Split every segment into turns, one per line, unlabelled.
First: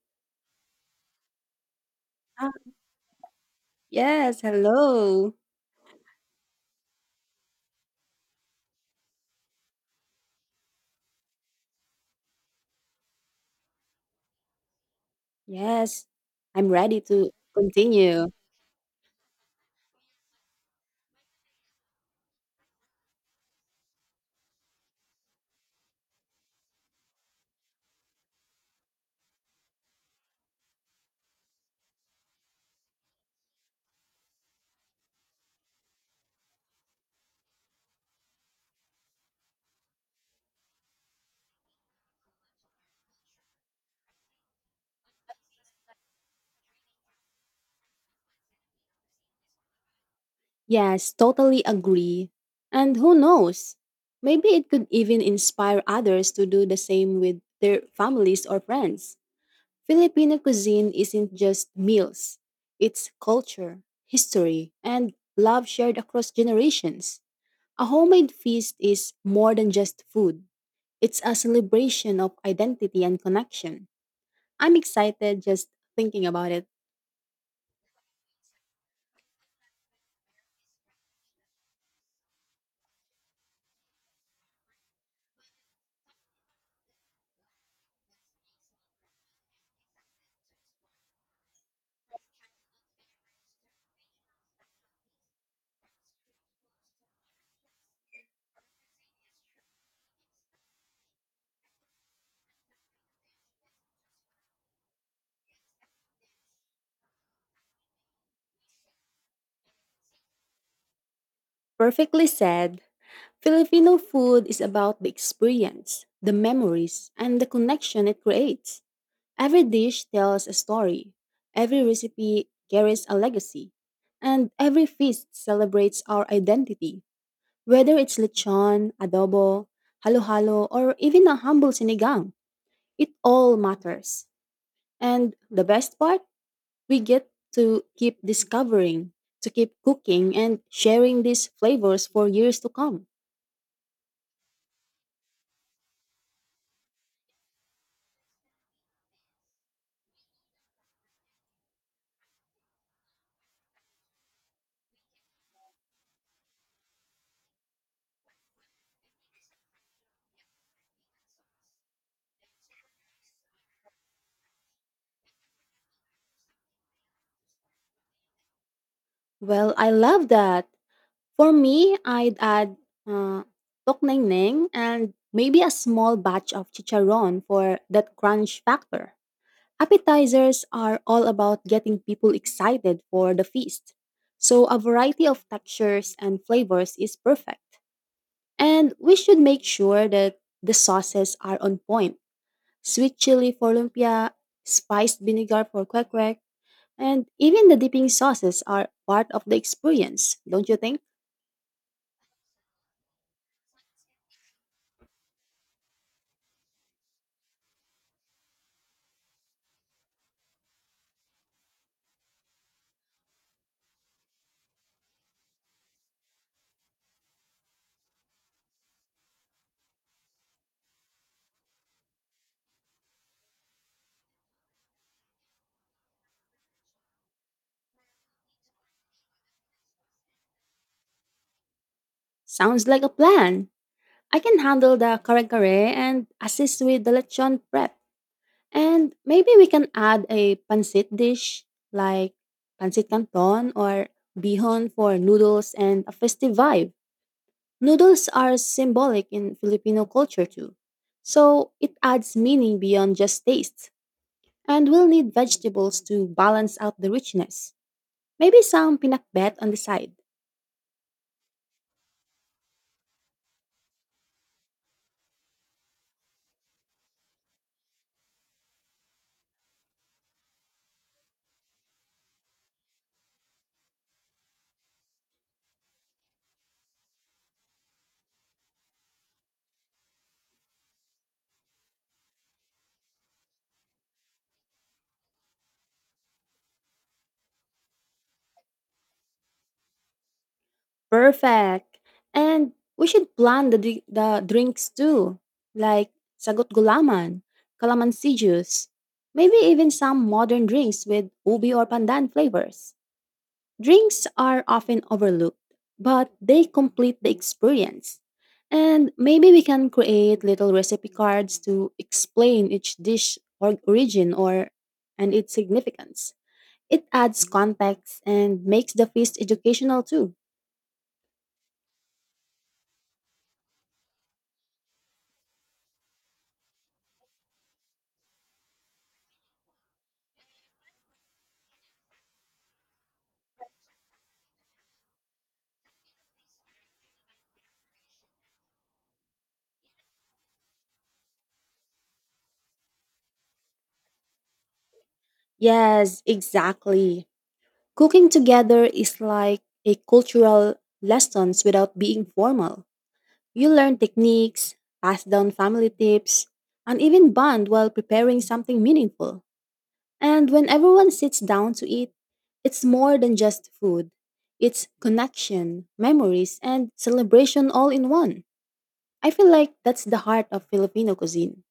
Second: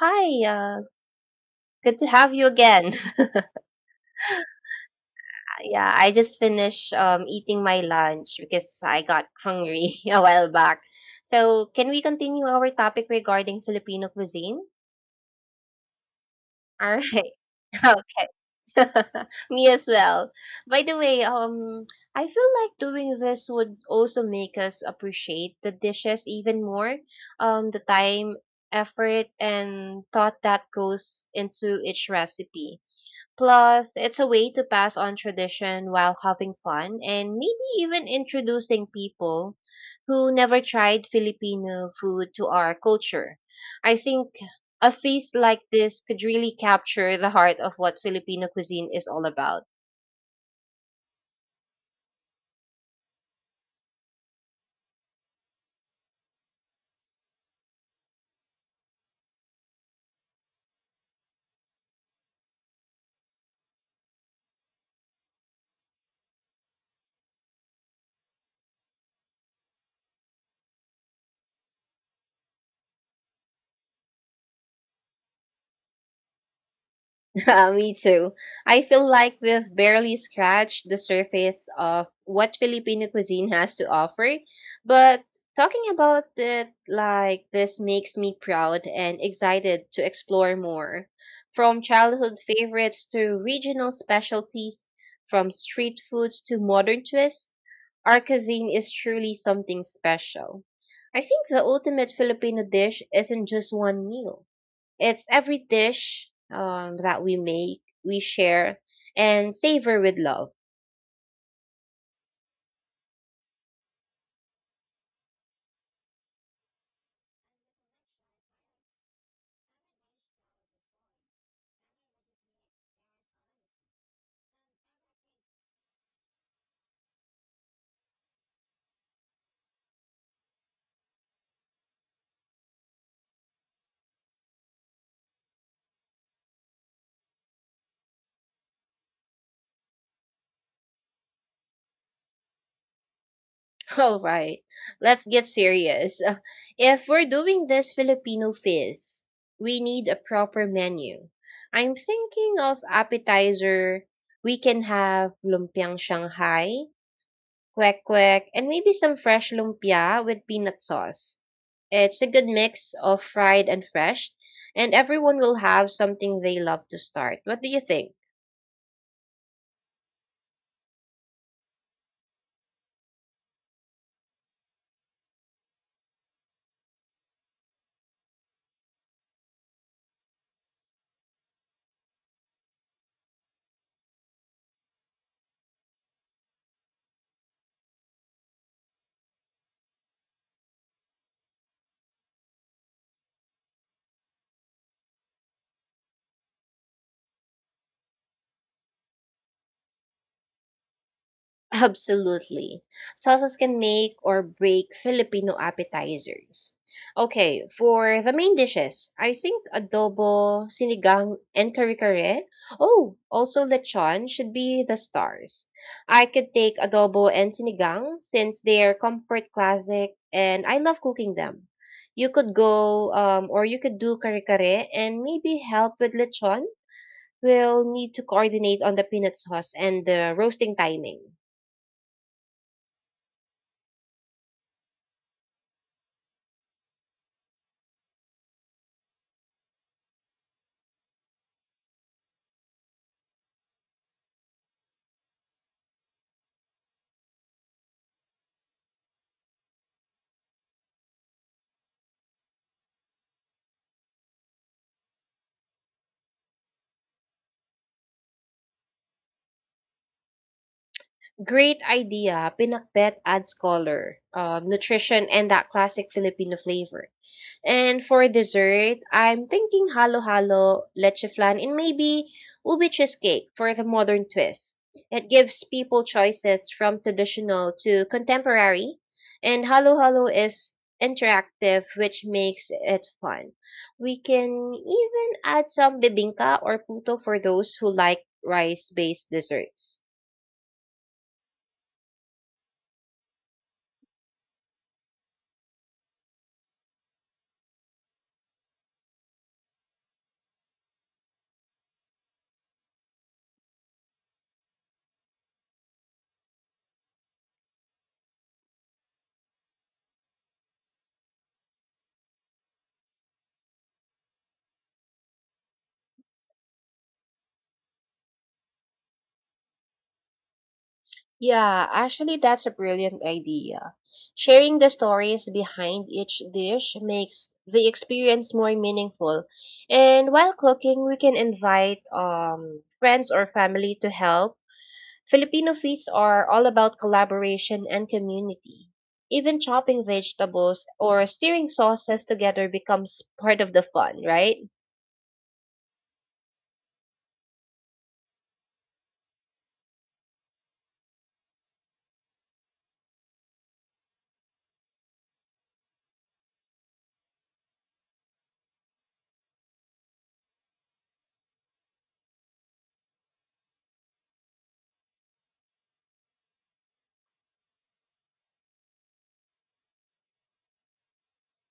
Hi, good to have you
Ah,
again.
yes, hello.
Yeah, I just finished eating my lunch because I got hungry a while back. So, can we continue our topic regarding Filipino cuisine?
Yes, I'm
All
ready to
right. Okay.
continue.
Me as well. By the way, I feel like doing this would also make us appreciate the dishes even more. The time, effort, and thought that goes into each recipe. Plus, it's a way to pass on tradition while having fun and maybe even introducing people who never tried Filipino food to our culture. I think a feast like this could really capture the heart of what Filipino cuisine is all about.
Yes, totally agree. And who knows? Maybe it could even inspire others to do the same with their families or friends. Filipino cuisine isn't just meals, it's culture, history, and love shared across generations. A homemade feast is more than just food, it's a celebration of identity and connection. I'm excited just thinking about it.
Me too. I feel like we've barely scratched the surface of what Filipino cuisine has to offer, but talking about it like this makes me proud and excited to explore more. From childhood favorites to regional specialties, from street foods to modern twists, Arcazine is truly something special. I think the ultimate Filipino dish isn't just one meal. It's every dish that we make, we share, and savor with love.
Perfectly said, Filipino food is about the experience, the memories, and the connection it creates. Every dish tells a story, every recipe carries a legacy, and every feast celebrates our identity, whether it's lechon, adobo, halo-halo, or even a humble sinigang. It all matters. And the best part, we get to keep discovering, to keep cooking, and sharing these flavors for years to come.
All right, let's get serious. If we're doing this Filipino feast, we need a proper menu. I'm thinking of appetizer. We can have lumpiang Shanghai, kwek kwek, and maybe some fresh lumpia with peanut sauce. It's a good mix of fried and fresh, and everyone will have something they love to start. What do you think?
Well, I love that. For me, I'd add uh, tokneng and maybe a small batch of chicharon for that crunch factor. Appetizers are all about getting people excited for the feast. So a variety of textures and flavors is perfect. And we should make sure that the sauces are on point. Sweet chili for lumpia, spiced vinegar for kwek kwek, and even the dipping sauces are part of the experience, don't you think?
Absolutely. Salsas can make or break Filipino appetizers. Okay, for the main dishes, I think adobo, sinigang, and kare-kare. Oh, also lechon should be the stars. I could take adobo and sinigang since they are comfort classic and I love cooking them. You could go or you could do kare-kare and maybe help with lechon. We'll need to coordinate on the peanut sauce and the roasting timing.
Sounds like a plan. I can handle the kare-kare and assist with the lechon prep. And maybe we can add a pancit dish like pancit canton or bihon for noodles and a festive vibe. Noodles are symbolic in Filipino culture too. So it adds meaning beyond just taste. And we'll need vegetables to balance out the richness. Maybe some pinakbet on the side.
Great idea. Pinakbet adds color, nutrition, and that classic Filipino flavor. And for dessert, I'm thinking halo-halo, leche flan, and maybe ubi cheesecake for the modern twist. It gives people choices from traditional to contemporary, and halo-halo is interactive, which makes it fun. We can even add some bibingka or puto for those who like rice-based desserts.
Perfect. And we should plan the drinks too, like sagot gulaman, calamansi juice, maybe even some modern drinks with ubi or pandan flavors. Drinks are often overlooked, but they complete the experience. And maybe we can create little recipe cards to explain each dish or origin or and its significance. It adds context and makes the feast educational too.
Yeah, actually, that's a brilliant idea. Sharing the stories behind each dish makes the experience more meaningful. And while cooking, we can invite friends or family to help. Filipino feasts are all about collaboration and community. Even chopping vegetables or stirring sauces together becomes part of the fun, right?
Yes, exactly. Cooking together is like a cultural lessons without being formal. You learn techniques, pass down family tips, and even bond while preparing something meaningful. And when everyone sits down to eat, it's more than just food. It's connection, memories, and celebration all in one. I feel like that's the heart of Filipino cuisine.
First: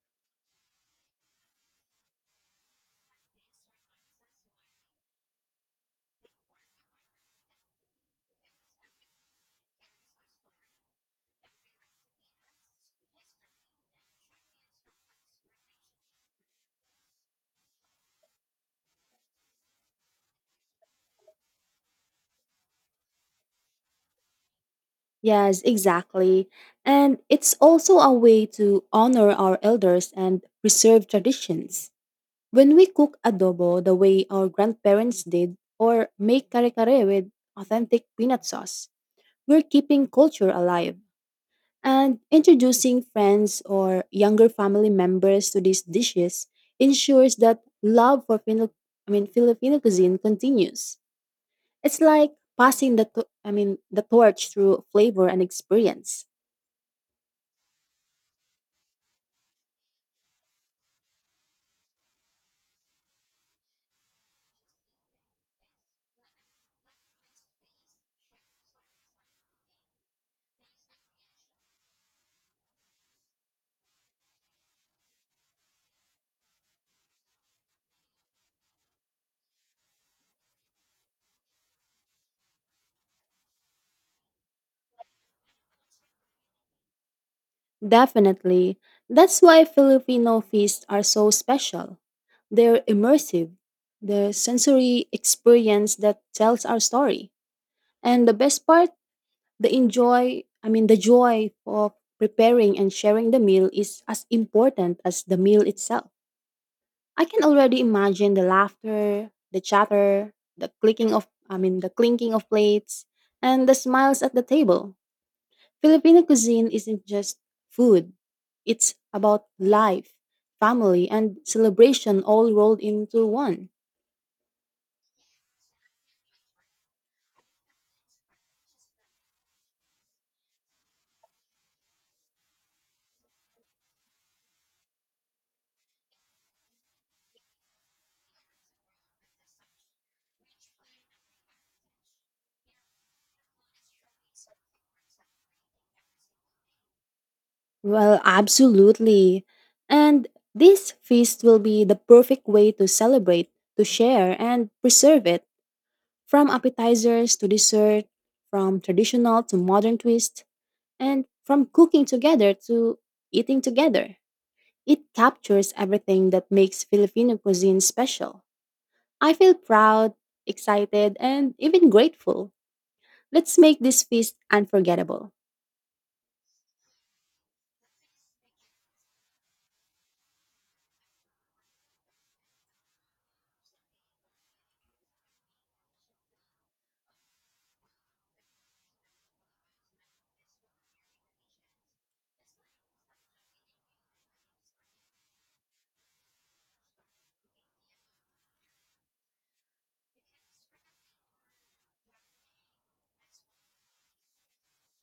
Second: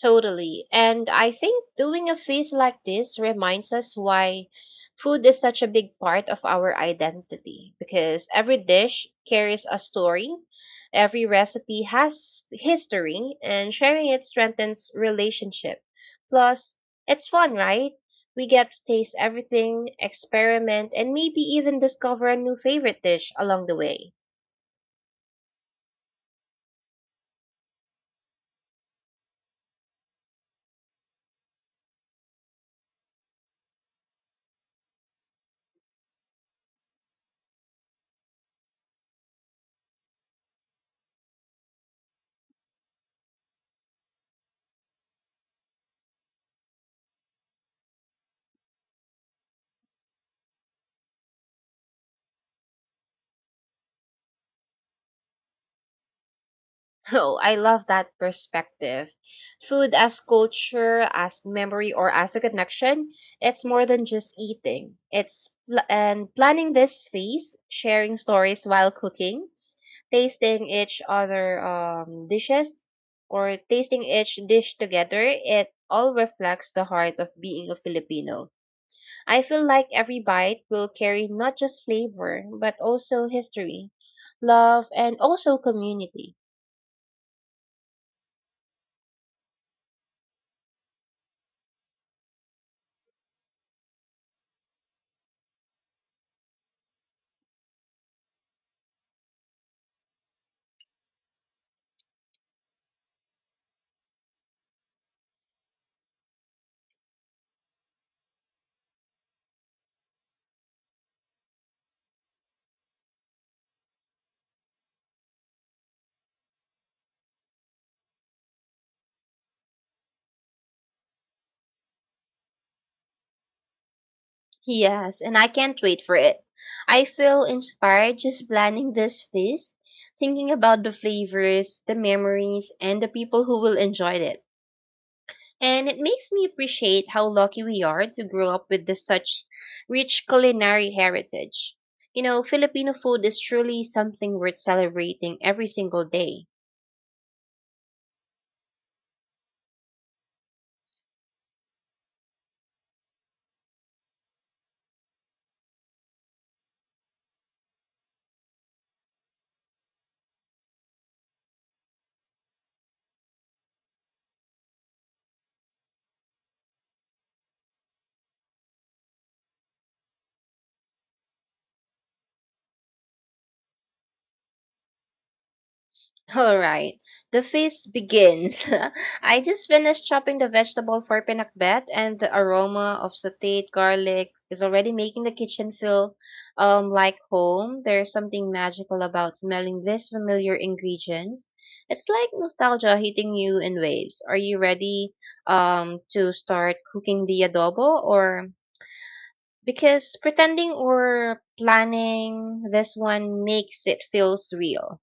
Totally. And I think doing a feast like this reminds us why food is such a big part of our identity because every dish carries a story, every recipe has history, and sharing it strengthens relationship. Plus, it's fun, right? We get to taste everything, experiment, and maybe even discover a new favorite dish along the way.
Yes, exactly. And it's also a way to honor our elders and preserve traditions. When we cook adobo the way our grandparents did, or make kare kare with authentic peanut sauce, we're keeping culture alive. And introducing friends or younger family members to these dishes ensures that love for Filipino cuisine continues. It's like passing the, to- I mean, the torch through flavor and experience.
Oh, I love that perspective. Food as culture, as memory, or as a connection, it's more than just eating. And planning this feast, sharing stories while cooking, tasting each other um, dishes tasting each dish together, it all reflects the heart of being a Filipino. I feel like every bite will carry not just flavor, but also history, love, and also community.
Definitely. That's why Filipino feasts are so special. They're immersive, the sensory experience that tells our story. And the best part, the enjoy, I mean the joy of preparing and sharing the meal is as important as the meal itself. I can already imagine the laughter, the chatter, the clicking of I mean the clinking of plates and the smiles at the table. Filipino cuisine isn't just food, it's about life, family, and celebration all rolled into one.
Yes, and I can't wait for it. I feel inspired just planning this feast, thinking about the flavors, the memories, and the people who will enjoy it. And it makes me appreciate how lucky we are to grow up with this such rich culinary heritage. You know, Filipino food is truly something worth celebrating every single day.
Well, absolutely. And this feast will be the perfect way to celebrate, to share, and preserve it from appetizers to dessert, from traditional to modern twist, and from cooking together to eating together. It captures everything that makes Filipino cuisine special. I feel proud, excited, and even grateful. Let's make this feast unforgettable.
All right, the feast begins. I just finished chopping the vegetable for pinakbet, and the aroma of sautéed garlic is already making the kitchen feel like home. There's something magical about smelling these familiar ingredients. It's like nostalgia hitting you in waves. Are you ready to start cooking the adobo or because pretending or planning this one makes it feels real.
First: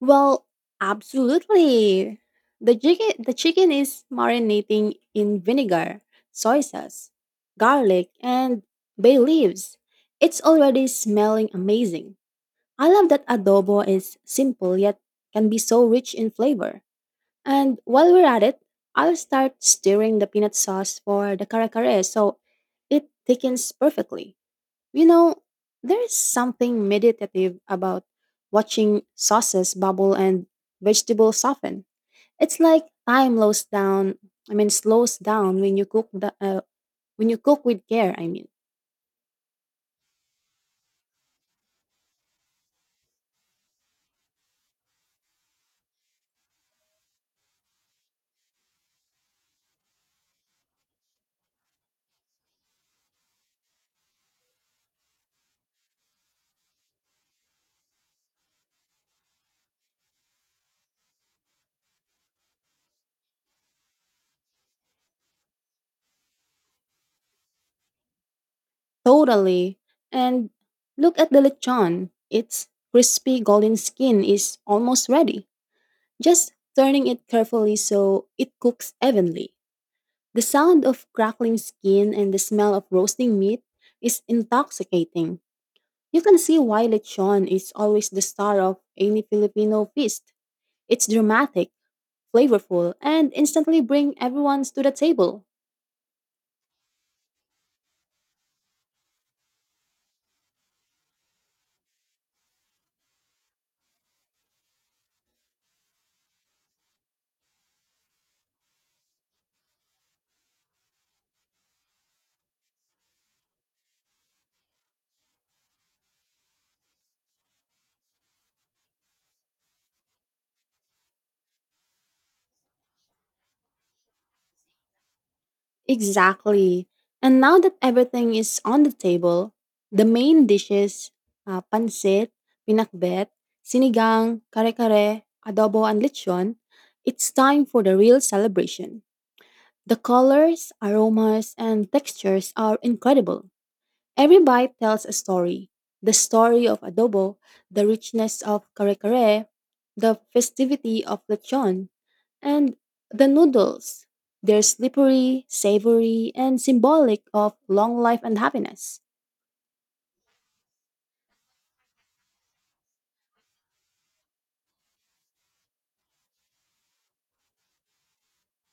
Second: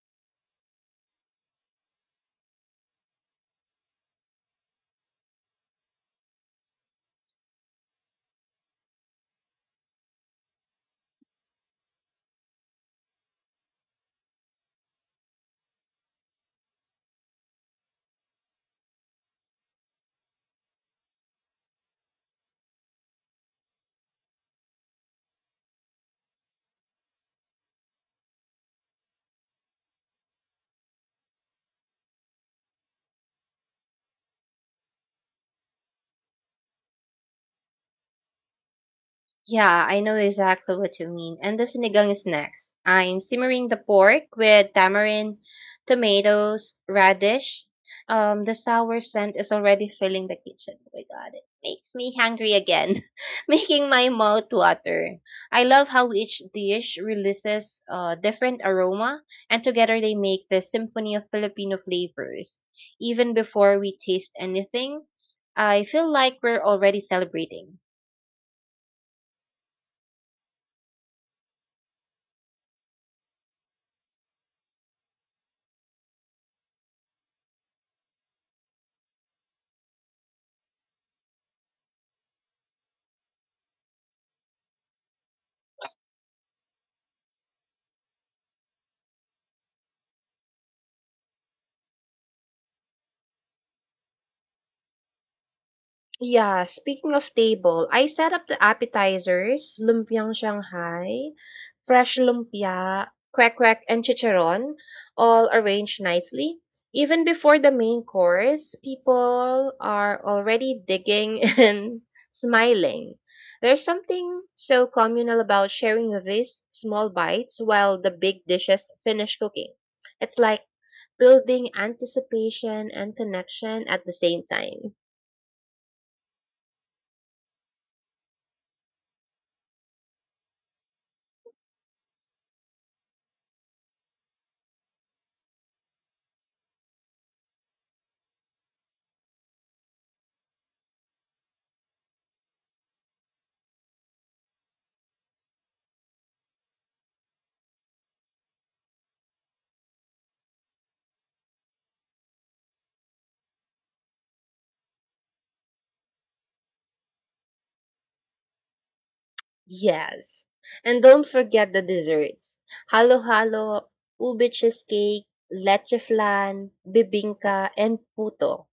Well, absolutely. The chicken is marinating in vinegar, soy sauce, garlic, and bay leaves. It's already smelling amazing. I love that adobo is simple yet can be so rich in flavor. And while we're at it, I'll start stirring the peanut sauce for the kare kare so it thickens perfectly. You know, there is something meditative about watching sauces bubble and vegetables soften. It's like time slows down. Slows down when you cook the when you cook with care. I mean,
Yeah, I know exactly what you mean. And the sinigang is next. I'm simmering the pork with tamarind, tomatoes, radish. The sour scent is already filling the kitchen. Oh my god, it makes me hungry again, making my mouth water. I love how each dish releases a different aroma, and together they make the symphony of Filipino flavors. Even before we taste anything, I feel like we're already celebrating.
totally. And look at the lechon. Its crispy golden skin is almost ready. Just turning it carefully so it cooks evenly. The sound of crackling skin and the smell of roasting meat is intoxicating. You can see why lechon is always the star of any Filipino feast. It's dramatic, flavorful, and instantly bring everyone to the table.
Yeah, speaking of table, I set up the appetizers, lumpiang Shanghai, fresh lumpia, kwek kwek, and chicharon, all arranged nicely. Even before the main course, people are already digging and smiling. There's something so communal about sharing these small bites while the big dishes finish cooking. It's like building anticipation and connection at the same time.
Exactly. And now that everything is on the table, the main dishes, pancit, pinakbet, sinigang, kare-kare, adobo, and lechon, it's time for the real celebration. The colors, aromas, and textures are incredible. Every bite tells a story, the story of adobo, the richness of kare kare, the festivity of lechon, and the noodles. They're slippery, savory, and symbolic of long life and happiness.
Yes. And don't forget the desserts. Halo-halo, ube cheesecake, leche flan, bibingka, and puto.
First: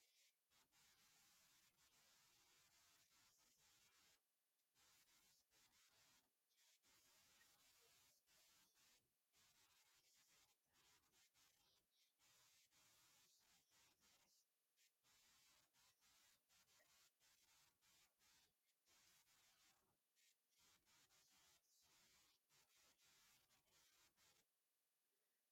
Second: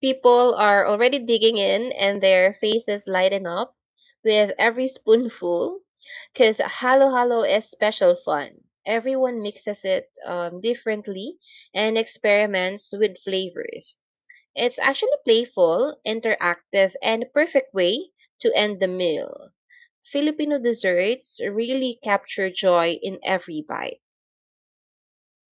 People are already digging in and their faces lighten up with every spoonful because halo-halo is special fun. Everyone mixes it differently and experiments with flavors. It's actually playful, interactive, and perfect way to end the meal. Filipino desserts really capture joy in every bite.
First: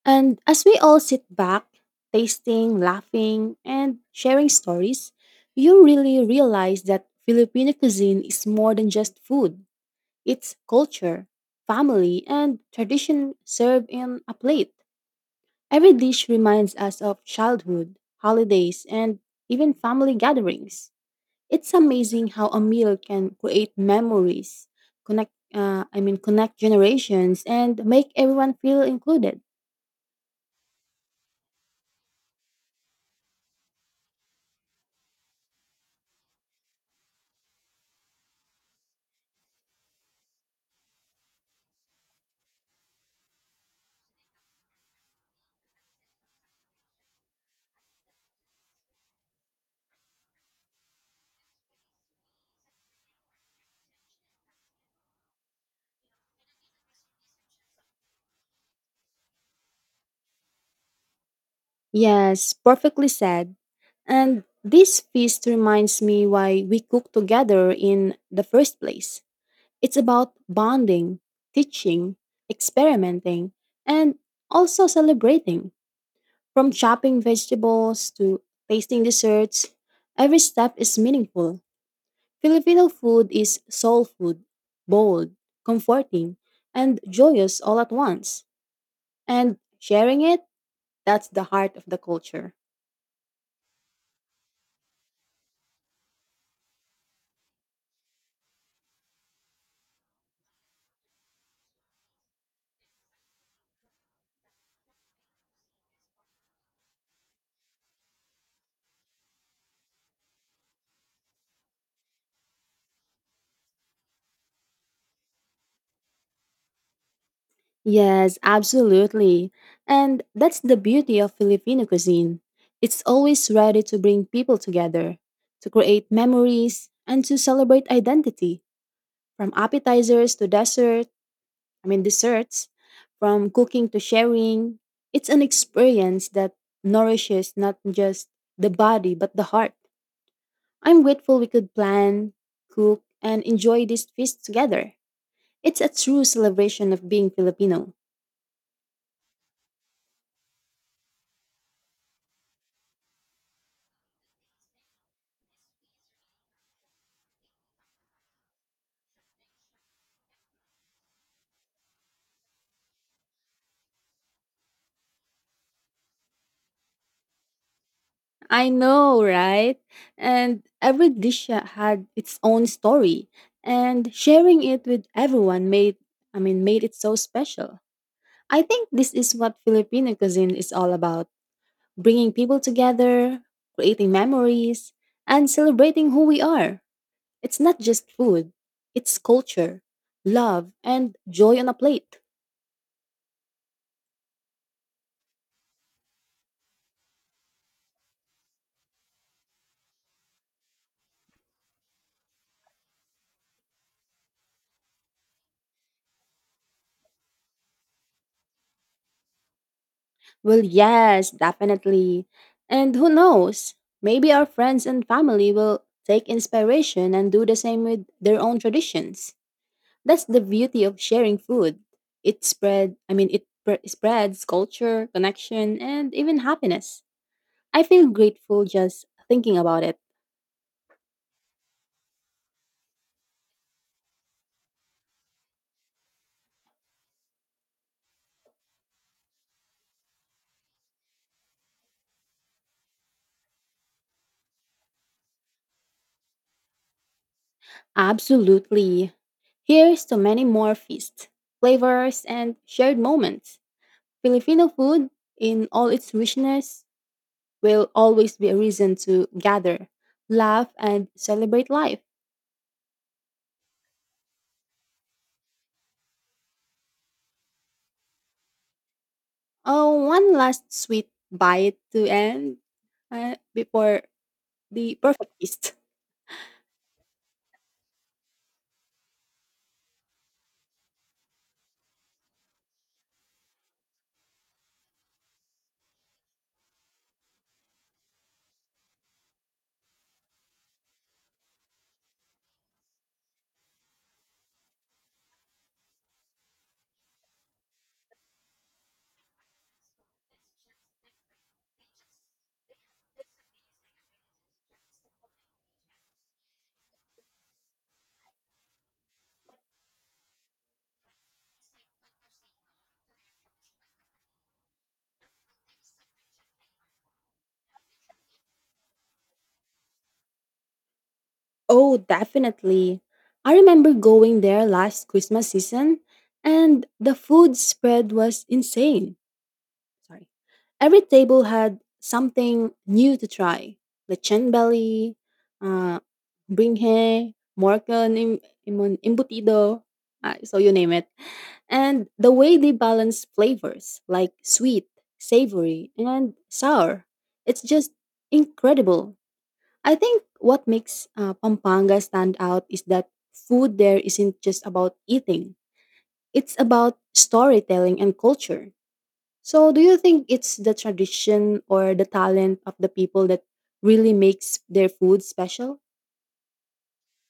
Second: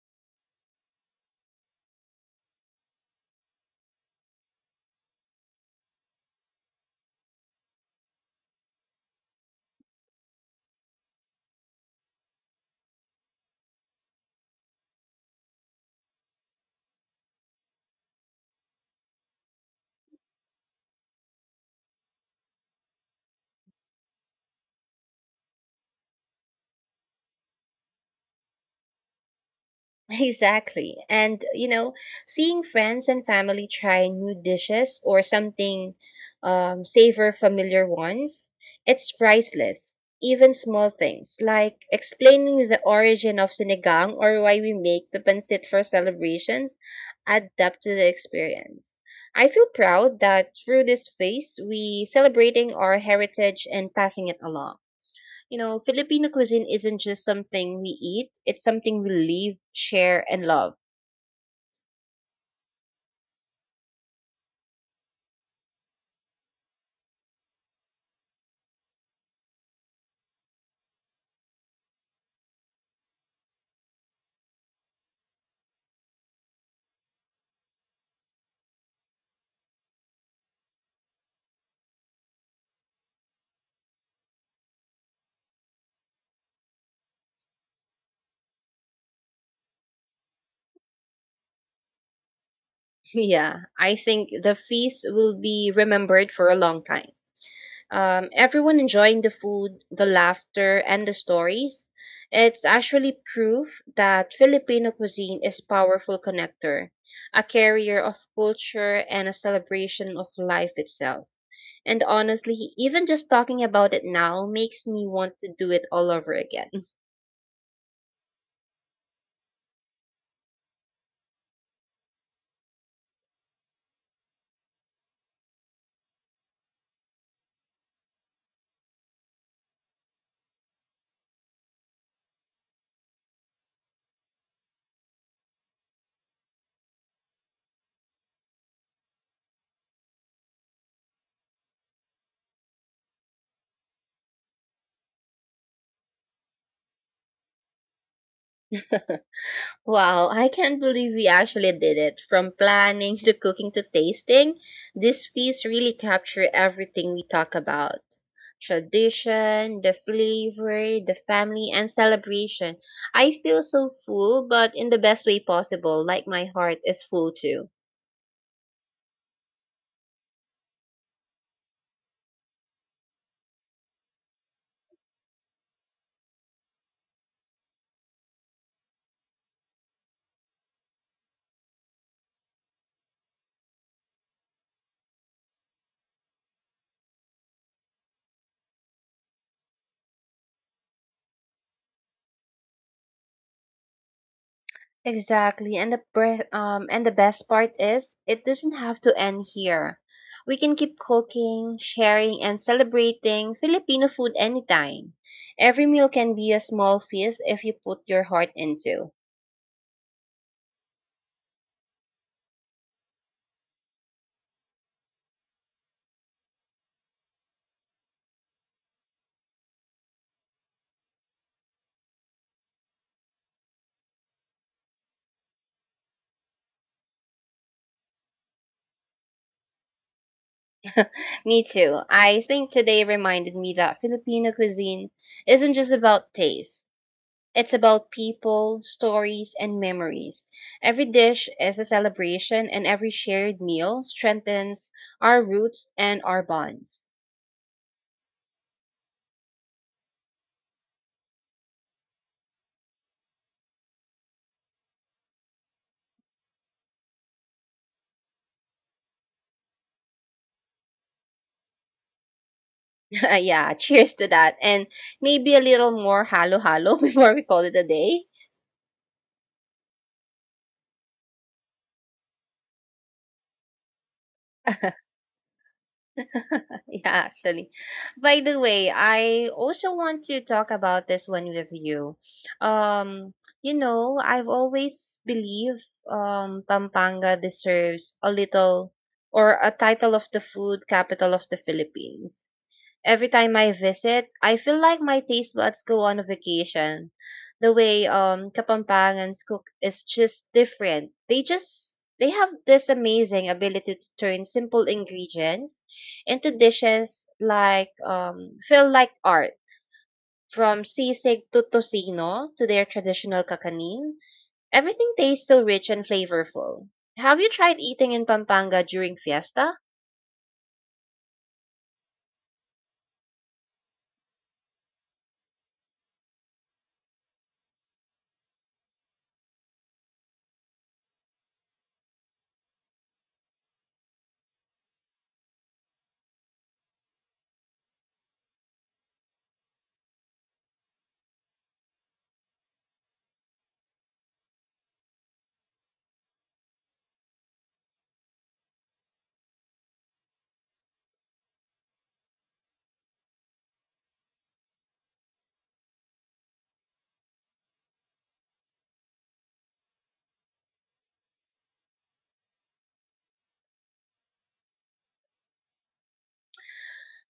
And as we all sit back, tasting, laughing, and sharing stories, you really realize that Filipino cuisine is more than just food. It's culture, family, and tradition served in a plate. Every dish reminds us of childhood, holidays, and even family gatherings. It's amazing how a meal can create memories, connect I mean connect generations and make everyone feel included.
Exactly. And, you know, seeing friends and family try new dishes or something savor familiar ones, it's priceless. Even small things like explaining the origin of sinigang or why we make the pancit for celebrations add depth to the experience. I feel proud that through this phase, we celebrating our heritage and passing it along. You know, Filipino cuisine isn't just something we eat, it's something we live, share, and love.
Yes, perfectly said. And this feast reminds me why we cook together in the first place. It's about bonding, teaching, experimenting, and also celebrating. From chopping vegetables to tasting desserts, every step is meaningful. Filipino food is soul food, bold, comforting, and joyous all at once. And sharing it, that's the heart of the culture.
Yeah, I think the feast will be remembered for a long time. Everyone enjoying the food, the laughter, and the stories. It's actually proof that Filipino cuisine is powerful connector, a carrier of culture and a celebration of life itself. And honestly, even just talking about it now makes me want to do it all over again.
Yes, absolutely. And that's the beauty of Filipino cuisine. It's always ready to bring people together, to create memories, and to celebrate identity, from appetizers to desserts I mean, desserts, from cooking to sharing. It's an experience that nourishes not just the body, but the heart. I'm grateful we could plan, cook, and enjoy this feast together. It's a true celebration of being Filipino.
Wow, I can't believe we actually did it. From planning to cooking to tasting, these feasts really capture everything we talk about. Tradition, the flavor, the family, and celebration. I feel so full, but in the best way possible, like my heart is full too.
I know, right? And every dish had its own story, and sharing it with everyone made it so special. I think this is what Filipino cuisine is all about, bringing people together, creating memories, and celebrating who we are. It's not just food, it's culture, love, and joy on a plate.
Exactly. And the best part is it doesn't have to end here. We can keep cooking, sharing and celebrating Filipino food anytime. Every meal can be a small feast if you put your heart into.
Well, yes, definitely. And who knows, maybe our friends and family will take inspiration and do the same with their own traditions. That's the beauty of sharing food. It spread, I mean, it pre- spreads culture, connection, and even happiness. I feel grateful just thinking about it.
Me too. I think today reminded me that Filipino cuisine isn't just about taste. It's about people, stories, and memories. Every dish is a celebration, and every shared meal strengthens our roots and our bonds.
Absolutely. Here's to many more feasts, flavors, and shared moments. Filipino food, in all its richness, will always be a reason to gather, laugh, and celebrate life.
Yeah, cheers to that. And maybe a little more halo halo before we call it a day.
Oh, one last sweet bite to end before the perfect feast.
Yeah, actually. By the way, I also want to talk about this one with you. Um, you know, I've always believed Pampanga deserves a little or a title of the food capital of the Philippines. Every time I visit, I feel like my taste buds go on a vacation the way Kapampangans cook is just different. They just they have this amazing ability to turn simple ingredients into dishes like feel like art. From sisig to tocino to their traditional kakanin, everything tastes so rich and flavorful. Have you tried eating in Pampanga during fiesta?
Oh, definitely. I remember going there last Christmas season, and the food spread was insane sorry. Every table had something new to try. Lechon belly, uh, bringhe, morcon, imbutido, so you name it. And the way they balance flavors like sweet, savory, and sour, it's just incredible. I think what makes Pampanga stand out is that food there isn't just about eating, it's about storytelling and culture. So, do you think it's the tradition or the talent of the people that really makes their food special?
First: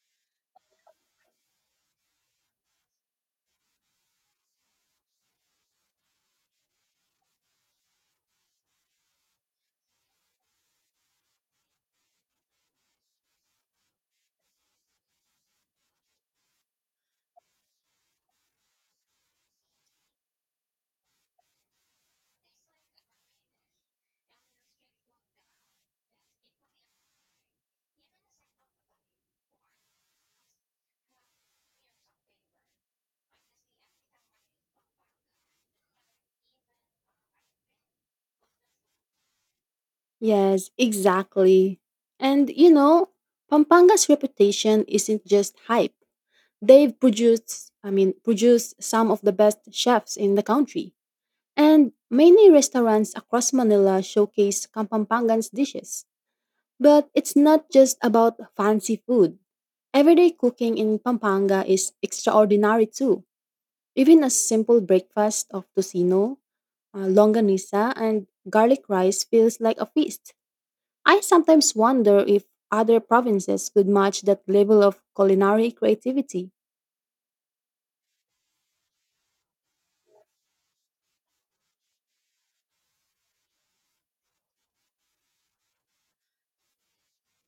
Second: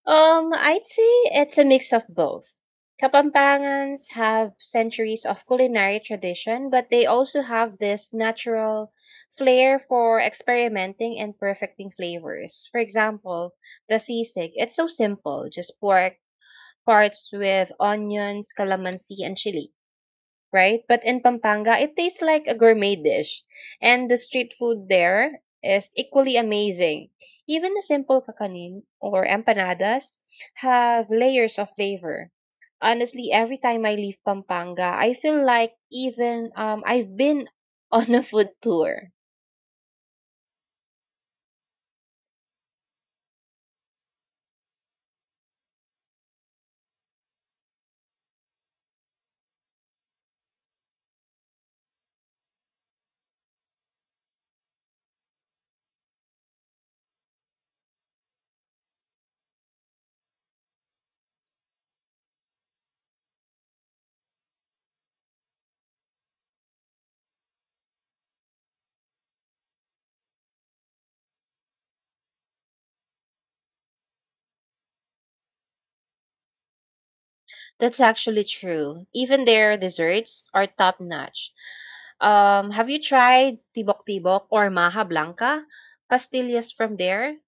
I'd say it's a mix of both. Kapampangans have centuries of culinary tradition, but they also have this natural flair for experimenting and perfecting flavors. For example, the sisig, it's so simple, just pork parts with onions, calamansi, and chili right? But in Pampanga, it tastes like a gourmet dish. And the street food there is equally amazing. Even the simple kakanin or empanadas have layers of flavor. Honestly, every time I leave Pampanga, I feel like even I've been on a food tour.
Yes, exactly. And you know, Pampanga's reputation isn't just hype. They've produced, I mean, produced some of the best chefs in the country. And many restaurants across Manila showcase Campampangan's dishes. But it's not just about fancy food. Everyday cooking in Pampanga is extraordinary too. Even a simple breakfast of tocino, longanisa, and garlic rice feels like a feast. I sometimes wonder if other provinces could match that level of culinary creativity.
That's actually true. Even their desserts are top notch. Have you tried tibok-tibok or maha blanca? Pastillas from there?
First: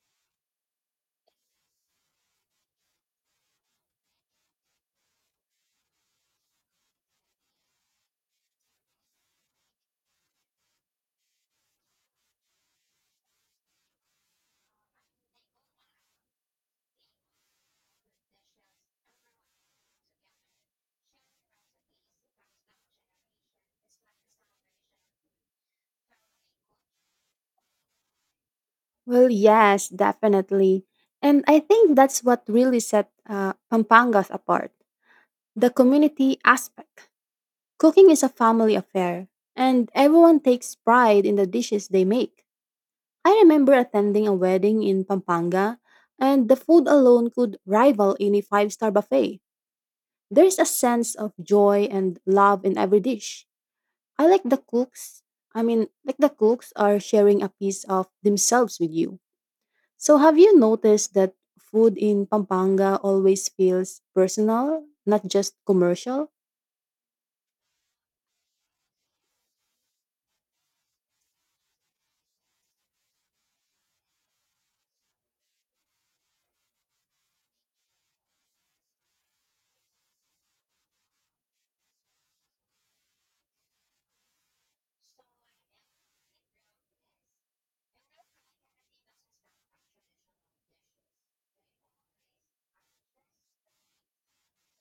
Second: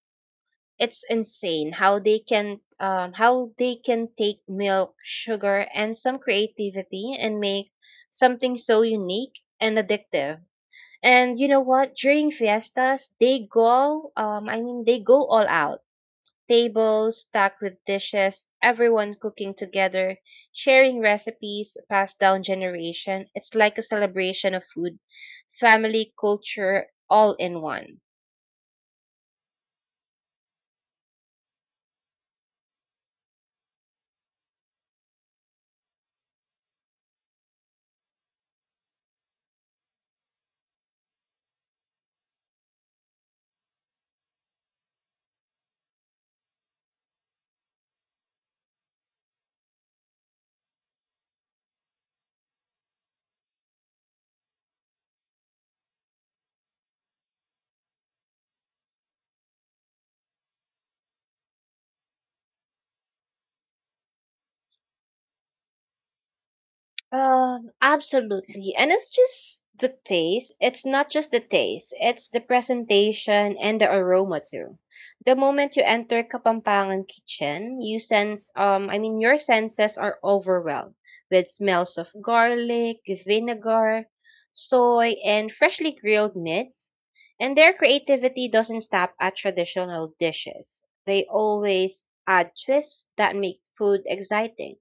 It's insane how they can take milk, sugar, and some creativity and make something so unique and addictive. And you know what? During fiestas, they go I mean they go all out. Tables stacked with dishes, everyone cooking together, sharing recipes passed down generation. It's like a celebration of food, family, culture all in one.
Well, yes, definitely. And I think that's what really set Pampangas apart, the community aspect. Cooking is a family affair, and everyone takes pride in the dishes they make. I remember attending a wedding in Pampanga, and the food alone could rival any five-star buffet. There's a sense of joy and love in every dish. I like the cooks, I mean, like the cooks are sharing a piece of themselves with you. So, have you noticed that food in Pampanga always feels personal, not just commercial?
Absolutely. And it's just the taste. It's not just the taste, it's the presentation and the aroma too. The moment you enter Kapampangan kitchen, you sense I mean your senses are overwhelmed with smells of garlic, vinegar, soy, and freshly grilled meats. And their creativity doesn't stop at traditional dishes. They always add twists that make food exciting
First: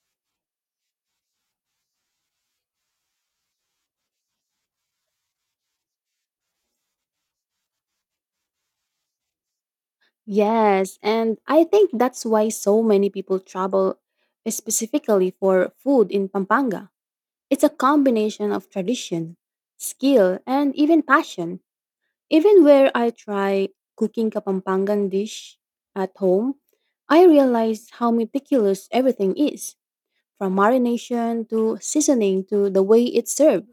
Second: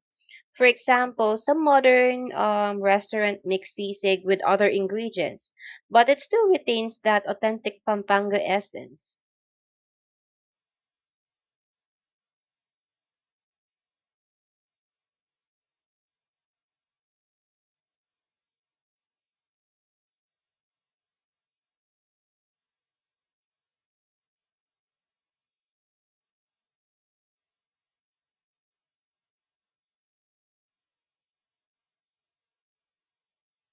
for example, some modern restaurant mix sisig with other ingredients, but it still retains that authentic Pampanga essence.
Yes, and I think that's why so many people travel specifically for food in Pampanga. It's a combination of tradition, skill, and even passion. Even where I try cooking Kapampangan dish at home, I realize how meticulous everything is, from marination to seasoning to the way it's served.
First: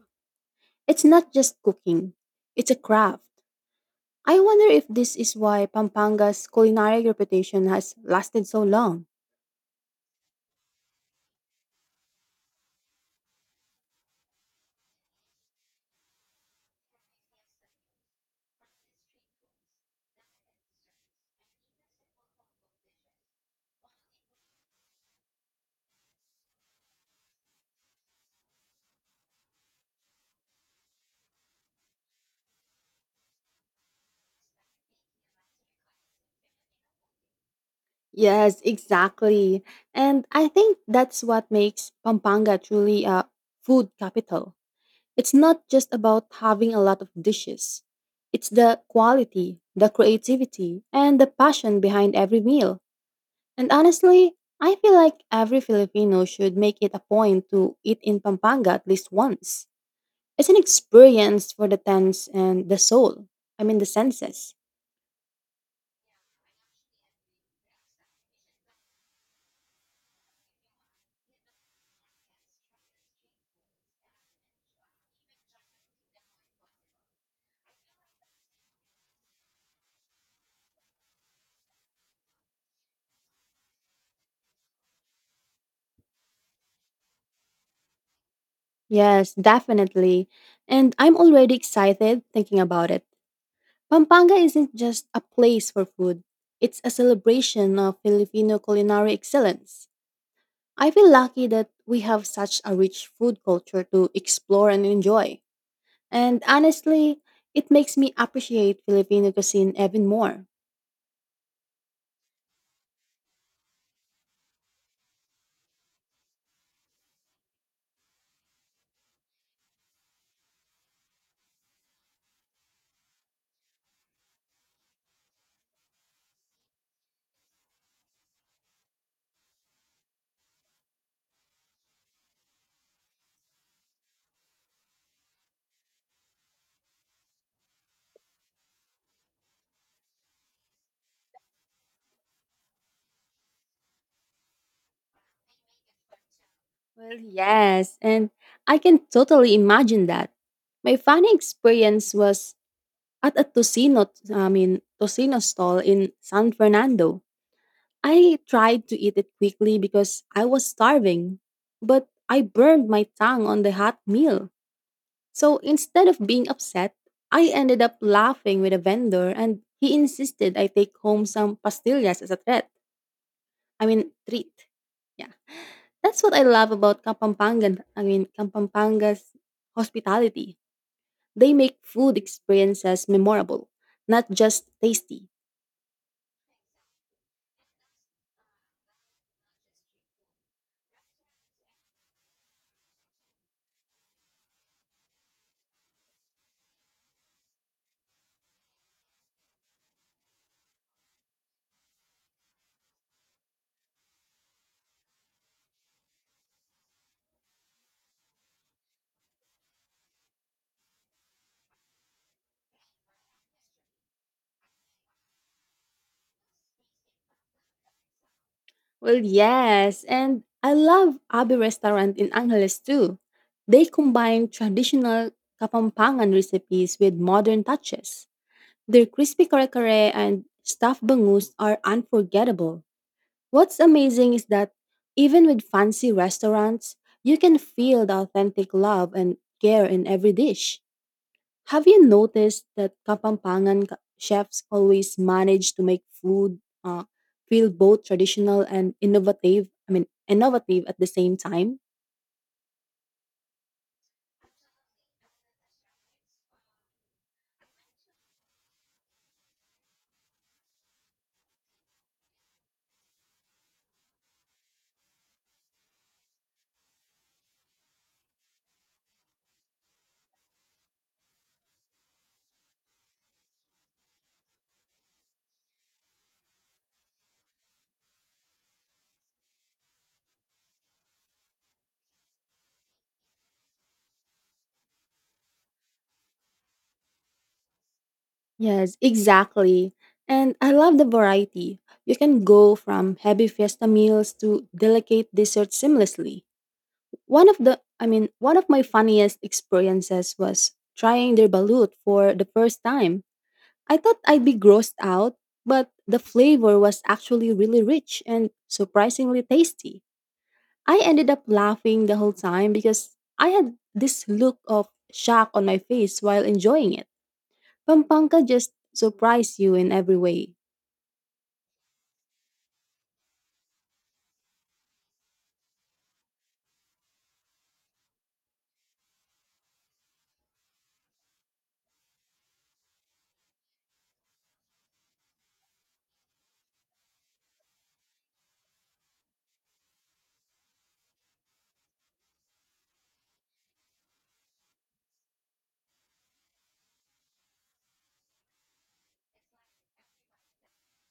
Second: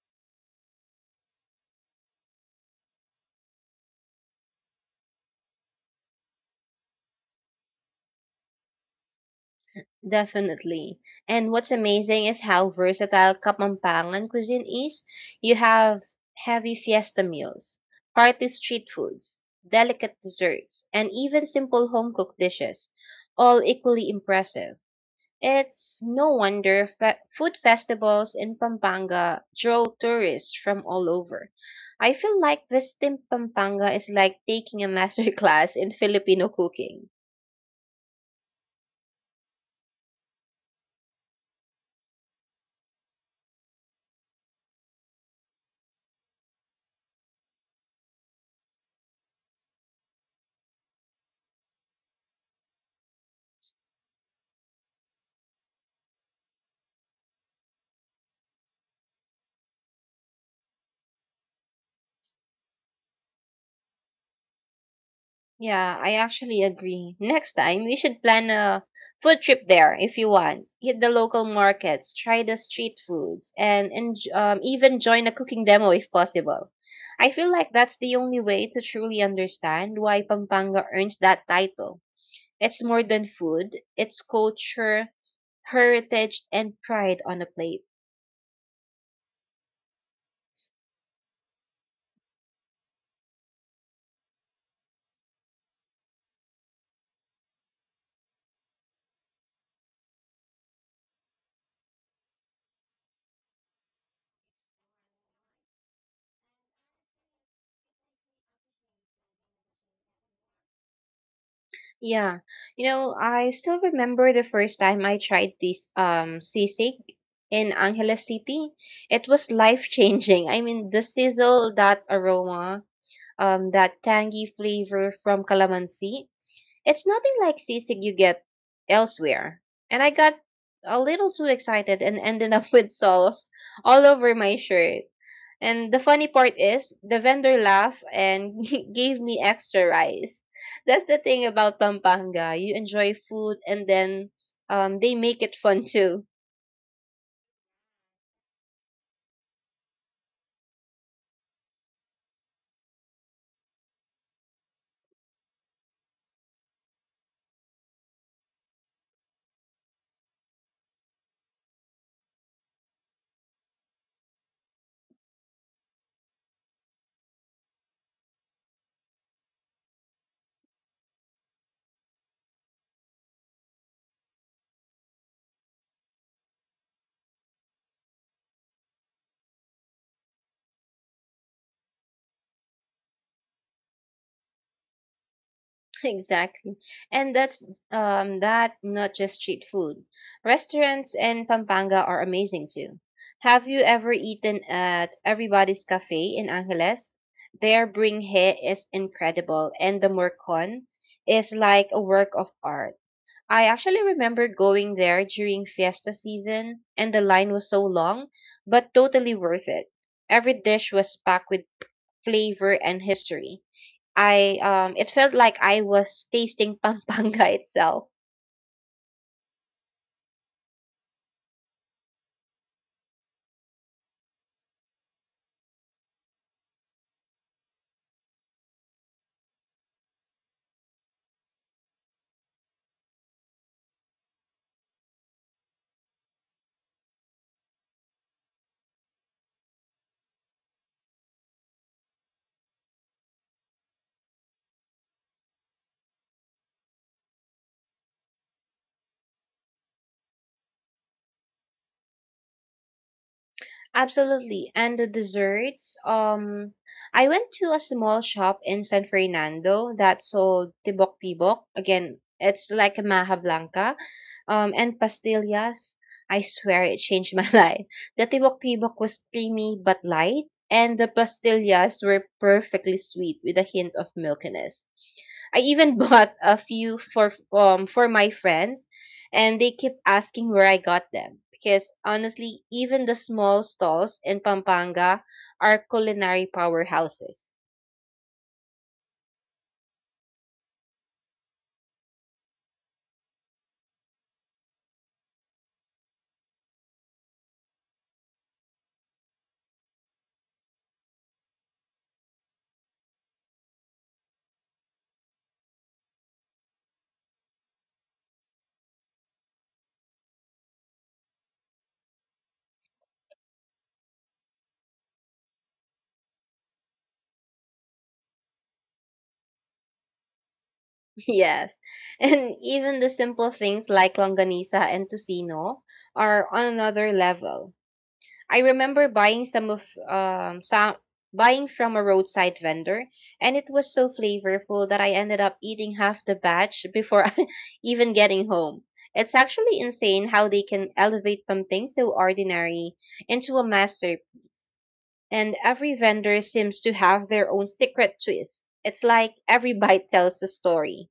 It's not just cooking, it's a craft. I wonder if this is why Pampanga's culinary reputation has lasted so long.
Definitely. And what's amazing is how versatile Kapampangan cuisine is. You have heavy fiesta meals, hearty street foods, delicate desserts, and even simple home cooked dishes, all equally impressive. It's no wonder food festivals in Pampanga draw tourists from all over. I feel like visiting Pampanga is like taking a master class in Filipino cooking.
Yes, exactly. And I think that's what makes Pampanga truly a food capital. It's not just about having a lot of dishes, it's the quality, the creativity, and the passion behind every meal. And honestly, I feel like every Filipino should make it a point to eat in Pampanga at least once. It's an experience for the sense and the soul. I mean, the senses.
Yeah, I actually agree. Next time, we should plan a food trip there if you want. Hit the local markets, try the street foods, and even join a cooking demo if possible. I feel like that's the only way to truly understand why Pampanga earns that title. It's more than food, it's culture, heritage, and pride on a plate.
Yes, definitely. And I'm already excited thinking about it. Pampanga isn't just a place for food, it's a celebration of Filipino culinary excellence. I feel lucky that we have such a rich food culture to explore and enjoy. And honestly, it makes me appreciate Filipino cuisine even more.
Yeah. You know, I still remember the first time I tried this sisig in Angeles City. It was life changing. I mean the sizzle, that aroma, that tangy flavor from calamansi. It's nothing like sisig you get elsewhere. And I got a little too excited and ended up with sauce all over my shirt. And the funny part is, the vendor laughed and gave me extra rice. That's the thing about Pampanga. You enjoy food and then they make it fun too.
Well, yes, and I can totally imagine that. My funny experience was at a tocino, I mean, tocino stall in San Fernando. I tried to eat it quickly because I was starving, but I burned my tongue on the hot meal. So instead of being upset, I ended up laughing with a vendor and he insisted I take home some pastillas as a threat. I mean, treat. Yeah. That's what I love about Kampampanga's hospitality. They make food experiences memorable, not just tasty.
Exactly. And that's not just street food. Restaurants in Pampanga are amazing too. Have you ever eaten at Everybody's Cafe in Angeles? Their bring is incredible and the morcon is like a work of art. I actually remember going there during fiesta season, and the line was so long, but totally worth it. Every dish was packed with flavor and history. I it felt like I was tasting Pampanga itself.
Well, yes, and I love Abe Restaurant in Angeles too. They combine traditional Kapampangan recipes with modern touches. Their crispy kare-kare and stuffed bangus are unforgettable. What's amazing is that even with fancy restaurants, you can feel the authentic love and care in every dish. Have you noticed that Kapampangan chefs always manage to make food uh, feel both traditional and innovative at the same time.
Absolutely. And the desserts, I went to a small shop in San Fernando that sold tibok tibok. Again, it's like a maha blanca. And pastillas. I swear it changed my life. The tibok tibok was creamy but light, and the pastillas were perfectly sweet with a hint of milkiness. I even bought a few for my friends and they keep asking where I got them because honestly, even the small stalls in Pampanga are culinary powerhouses.
Yes, exactly. And I love the variety. You can go from heavy fiesta meals to delicate desserts seamlessly. One of the, I mean, one of my funniest experiences was trying their balut for the first time. I thought I'd be grossed out, but the flavor was actually really rich and surprisingly tasty. I ended up laughing the whole time because I had this look of shock on my face while enjoying it. Pampanga just surprised you in every way.
Yes. And even the simple things like longanisa and tocino are on another level. I remember buying some of some buying from a roadside vendor and it was so flavorful that I ended up eating half the batch before even getting home. It's actually insane how they can elevate something so ordinary into a masterpiece. And every vendor seems to have their own secret twist. It's like every bite tells a story.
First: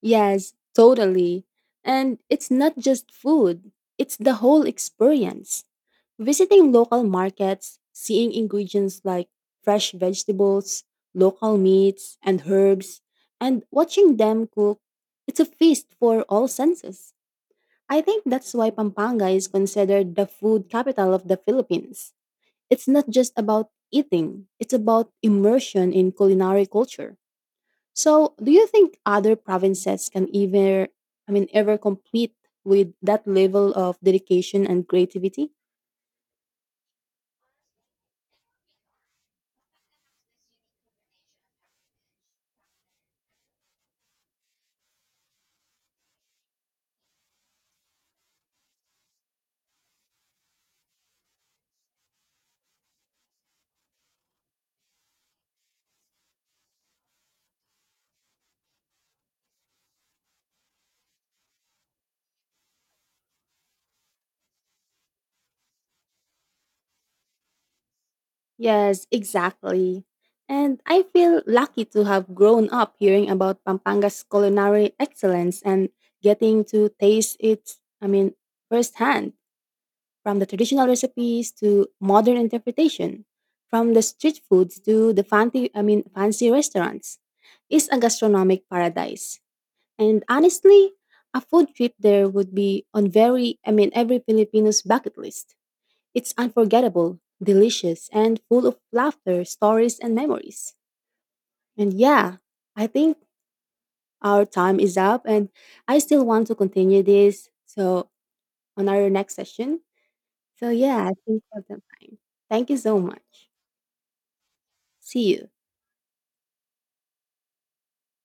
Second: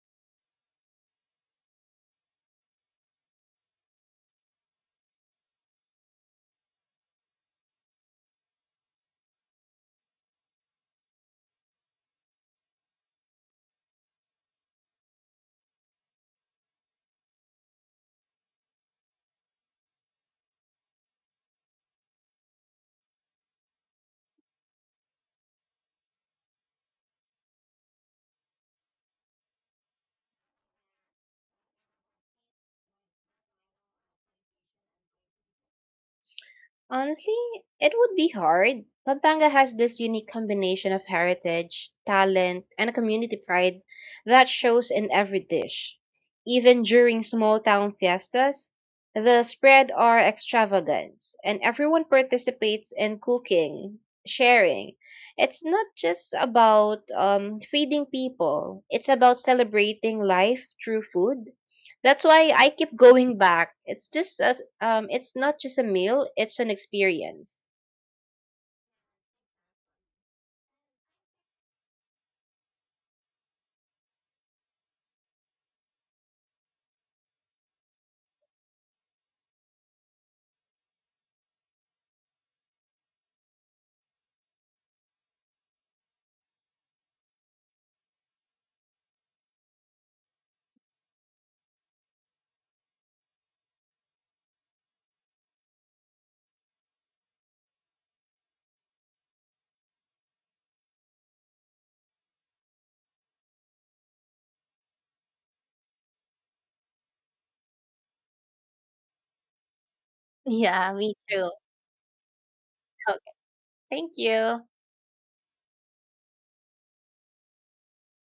Yes, totally. And it's not just food, it's the whole experience. Visiting local markets, seeing ingredients like fresh vegetables, local meats, and herbs, and watching them cook, it's a feast for all senses. I think that's why Pampanga is considered the food capital of the Philippines. It's not just about eating, it's about immersion in culinary culture. So, do you think other provinces can ever, I mean, ever compete with that level of dedication and creativity?
Honestly, it would be hard. Pampanga has this unique combination of heritage, talent, and a community pride that shows in every dish. Even during small town fiestas, the spread are extravagant, and everyone participates in cooking, sharing. It's not just about feeding people, it's about celebrating life through food that's why I keep going back. It's just as it's not just a meal, it's an experience.
Yes, exactly. And I feel lucky to have grown up hearing about Pampanga's culinary excellence and getting to taste it, I mean, firsthand, from the traditional recipes to modern interpretation, from the street foods to the fancy, I mean, fancy restaurants. It's a gastronomic paradise. And honestly, a food trip there would be on every Filipino's bucket list. It's unforgettable, delicious, and full of laughter, stories, and memories. And yeah, I think our time is up, and I still want to continue this. So, on our next session. So,
Yeah,
yeah, I
me
think
too.
for the time. Thank you so
Okay,
much.
thank you.
See you.